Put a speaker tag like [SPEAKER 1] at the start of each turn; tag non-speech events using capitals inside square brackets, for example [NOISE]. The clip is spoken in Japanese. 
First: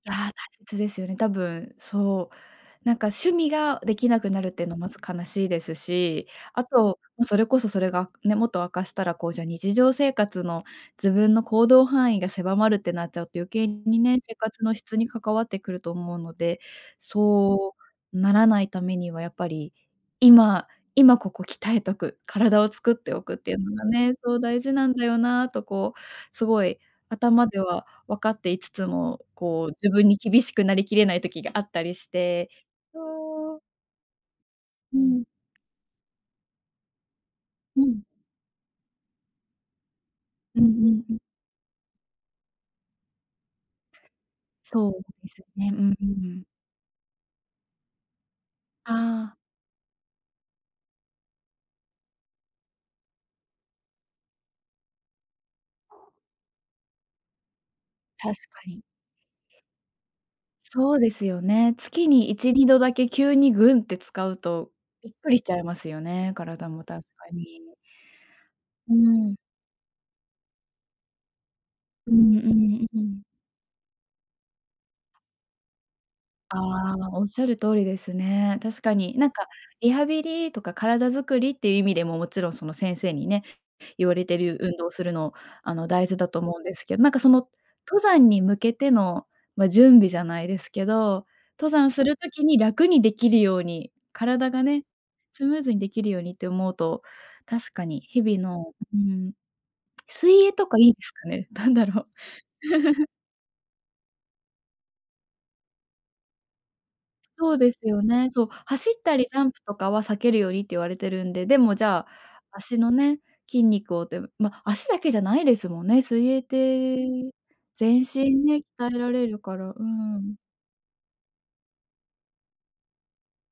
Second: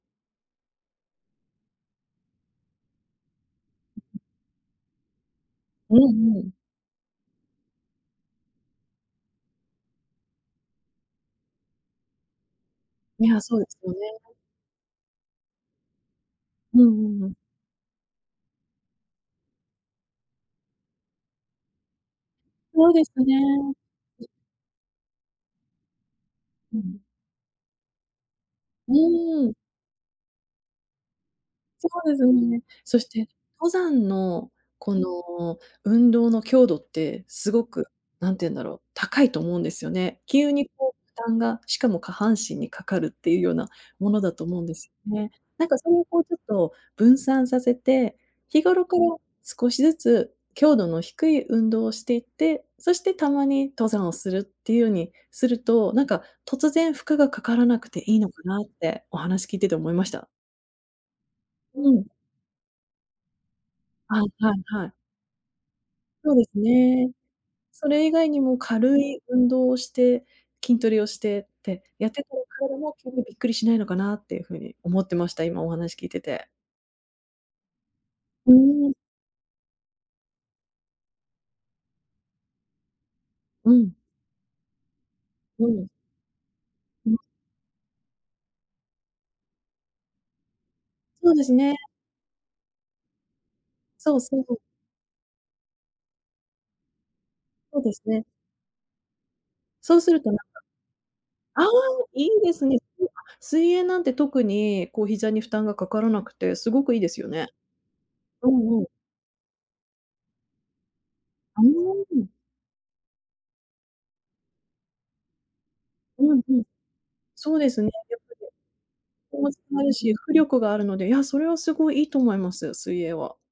[SPEAKER 1] ああ、大切ですよね。多分、そう。なんか趣味がで
[SPEAKER 2] ん、
[SPEAKER 1] きな
[SPEAKER 2] ん。
[SPEAKER 1] くなるっての、まず悲しいです
[SPEAKER 2] う
[SPEAKER 1] し、
[SPEAKER 2] んうん。
[SPEAKER 1] あと、それこそそれがね、もっと悪化したら、こう、じゃ、日常生活の自分の行動範囲が狭まるってなっちゃう
[SPEAKER 2] い
[SPEAKER 1] と
[SPEAKER 2] や、
[SPEAKER 1] 余
[SPEAKER 2] そうで
[SPEAKER 1] 計
[SPEAKER 2] すよね。
[SPEAKER 1] にね、生活の質に関わってくると思うので、
[SPEAKER 2] うんうんうん。
[SPEAKER 1] そうならないためにはやっぱり、今今ここ鍛えとく、体を
[SPEAKER 2] そ
[SPEAKER 1] 作
[SPEAKER 2] う
[SPEAKER 1] っ
[SPEAKER 2] です
[SPEAKER 1] ておくっていう
[SPEAKER 2] ね。
[SPEAKER 1] のがね、そう大事なんだよなとこう、すご
[SPEAKER 2] う
[SPEAKER 1] い
[SPEAKER 2] ん。
[SPEAKER 1] 頭では分かっていつつ
[SPEAKER 2] う
[SPEAKER 1] も、
[SPEAKER 2] ーん。
[SPEAKER 1] こう自分に厳しくなりきれない時があった
[SPEAKER 2] そ
[SPEAKER 1] りし
[SPEAKER 2] うですよ
[SPEAKER 1] て。
[SPEAKER 2] ね。そして、
[SPEAKER 1] そう。
[SPEAKER 2] 登山の、こ
[SPEAKER 1] うん。
[SPEAKER 2] の運動の強度って、すご
[SPEAKER 1] う
[SPEAKER 2] く、
[SPEAKER 1] ん。
[SPEAKER 2] 何て言うんだろう、高いと思うんですよね。急
[SPEAKER 1] うんう
[SPEAKER 2] にこ
[SPEAKER 1] ん
[SPEAKER 2] う
[SPEAKER 1] う
[SPEAKER 2] 負
[SPEAKER 1] ん。
[SPEAKER 2] 担が、しかも下半身にかかるっていうようなものだと思うんで
[SPEAKER 1] そ
[SPEAKER 2] す
[SPEAKER 1] う
[SPEAKER 2] よ
[SPEAKER 1] で
[SPEAKER 2] ね。
[SPEAKER 1] す
[SPEAKER 2] なん
[SPEAKER 1] ね。う
[SPEAKER 2] か
[SPEAKER 1] ん
[SPEAKER 2] それも
[SPEAKER 1] う
[SPEAKER 2] こう、
[SPEAKER 1] んう
[SPEAKER 2] ちょっ
[SPEAKER 1] ん。
[SPEAKER 2] と分散させて、日頃
[SPEAKER 1] あ
[SPEAKER 2] から
[SPEAKER 1] あ。
[SPEAKER 2] 少しずつ、強度の低い運動をしていって、そしてたまに、登山をするっていうようにすると、なんか、突然負荷がかからなくていいの
[SPEAKER 1] 確
[SPEAKER 2] かな
[SPEAKER 1] か
[SPEAKER 2] っ
[SPEAKER 1] に。
[SPEAKER 2] て、お話聞いてて思いました。
[SPEAKER 1] そうですよね。
[SPEAKER 2] う
[SPEAKER 1] 月
[SPEAKER 2] ん。
[SPEAKER 1] に1、2度だけ急にグンって
[SPEAKER 2] はい
[SPEAKER 1] 使う
[SPEAKER 2] はい
[SPEAKER 1] と、
[SPEAKER 2] はい。
[SPEAKER 1] びっくりしちゃいますよね、
[SPEAKER 2] そうです
[SPEAKER 1] 体も確
[SPEAKER 2] ね。
[SPEAKER 1] かに。
[SPEAKER 2] それ以外にも
[SPEAKER 1] うー
[SPEAKER 2] 軽い
[SPEAKER 1] ん。
[SPEAKER 2] 運動をして、筋トレをしてって、やっ
[SPEAKER 1] う
[SPEAKER 2] て、
[SPEAKER 1] んう
[SPEAKER 2] こう、体
[SPEAKER 1] ん
[SPEAKER 2] も
[SPEAKER 1] う
[SPEAKER 2] 急
[SPEAKER 1] ん。
[SPEAKER 2] にびっくりしないのかなっていう風に思ってました。今お話聞いてて。
[SPEAKER 1] ああ、おっしゃる通りです
[SPEAKER 2] う
[SPEAKER 1] ね。確
[SPEAKER 2] ーん。
[SPEAKER 1] かに。なんか、リハビリとか体づくりっていう意味でも、もちろんその先生にね、
[SPEAKER 2] うん。
[SPEAKER 1] 言われてる運動するの、
[SPEAKER 2] う
[SPEAKER 1] あの
[SPEAKER 2] ん。
[SPEAKER 1] 大事だと思うんですけど、な
[SPEAKER 2] う
[SPEAKER 1] ん
[SPEAKER 2] ん。
[SPEAKER 1] か、その登山に向けての、ま、準備じゃないですけど、
[SPEAKER 2] そうです
[SPEAKER 1] 登
[SPEAKER 2] ね。
[SPEAKER 1] 山する時に楽にできるように、
[SPEAKER 2] そうそ
[SPEAKER 1] 体
[SPEAKER 2] う。
[SPEAKER 1] がね、スムーズにできるようにって思うと、確
[SPEAKER 2] そう
[SPEAKER 1] か
[SPEAKER 2] で
[SPEAKER 1] に
[SPEAKER 2] す
[SPEAKER 1] 日
[SPEAKER 2] ね。
[SPEAKER 1] 々の、うん。
[SPEAKER 2] そうするとなんか
[SPEAKER 1] 水泳とかいいですかね？
[SPEAKER 2] ああ、
[SPEAKER 1] だんだろう。
[SPEAKER 2] いいですね。
[SPEAKER 1] [CHUCKLES]
[SPEAKER 2] [UNINTELLIGIBLE] 水泳なんて特に、こう膝に負担がかからなくて、すごくいいですよね。
[SPEAKER 1] そうですよね。そう、
[SPEAKER 2] うんう
[SPEAKER 1] 走
[SPEAKER 2] ん。
[SPEAKER 1] ったりジャンプとかは避けるようにって言われてるんで。で
[SPEAKER 2] う
[SPEAKER 1] もじゃ
[SPEAKER 2] ーん。
[SPEAKER 1] あ、脚のね、筋肉をで、ま、脚だけじゃないですもんね、水
[SPEAKER 2] う
[SPEAKER 1] 泳
[SPEAKER 2] ん
[SPEAKER 1] っ
[SPEAKER 2] うん。
[SPEAKER 1] て、
[SPEAKER 2] そうですね。
[SPEAKER 1] 全
[SPEAKER 2] やっぱ
[SPEAKER 1] 身ね、鍛えられ
[SPEAKER 2] り
[SPEAKER 1] る
[SPEAKER 2] [UNINTELLIGIBLE] も
[SPEAKER 1] か
[SPEAKER 2] 使
[SPEAKER 1] ら、うー
[SPEAKER 2] えるし、浮
[SPEAKER 1] ん。
[SPEAKER 2] 力があるので。いや、それはすごいいいと思いますよ、水泳は。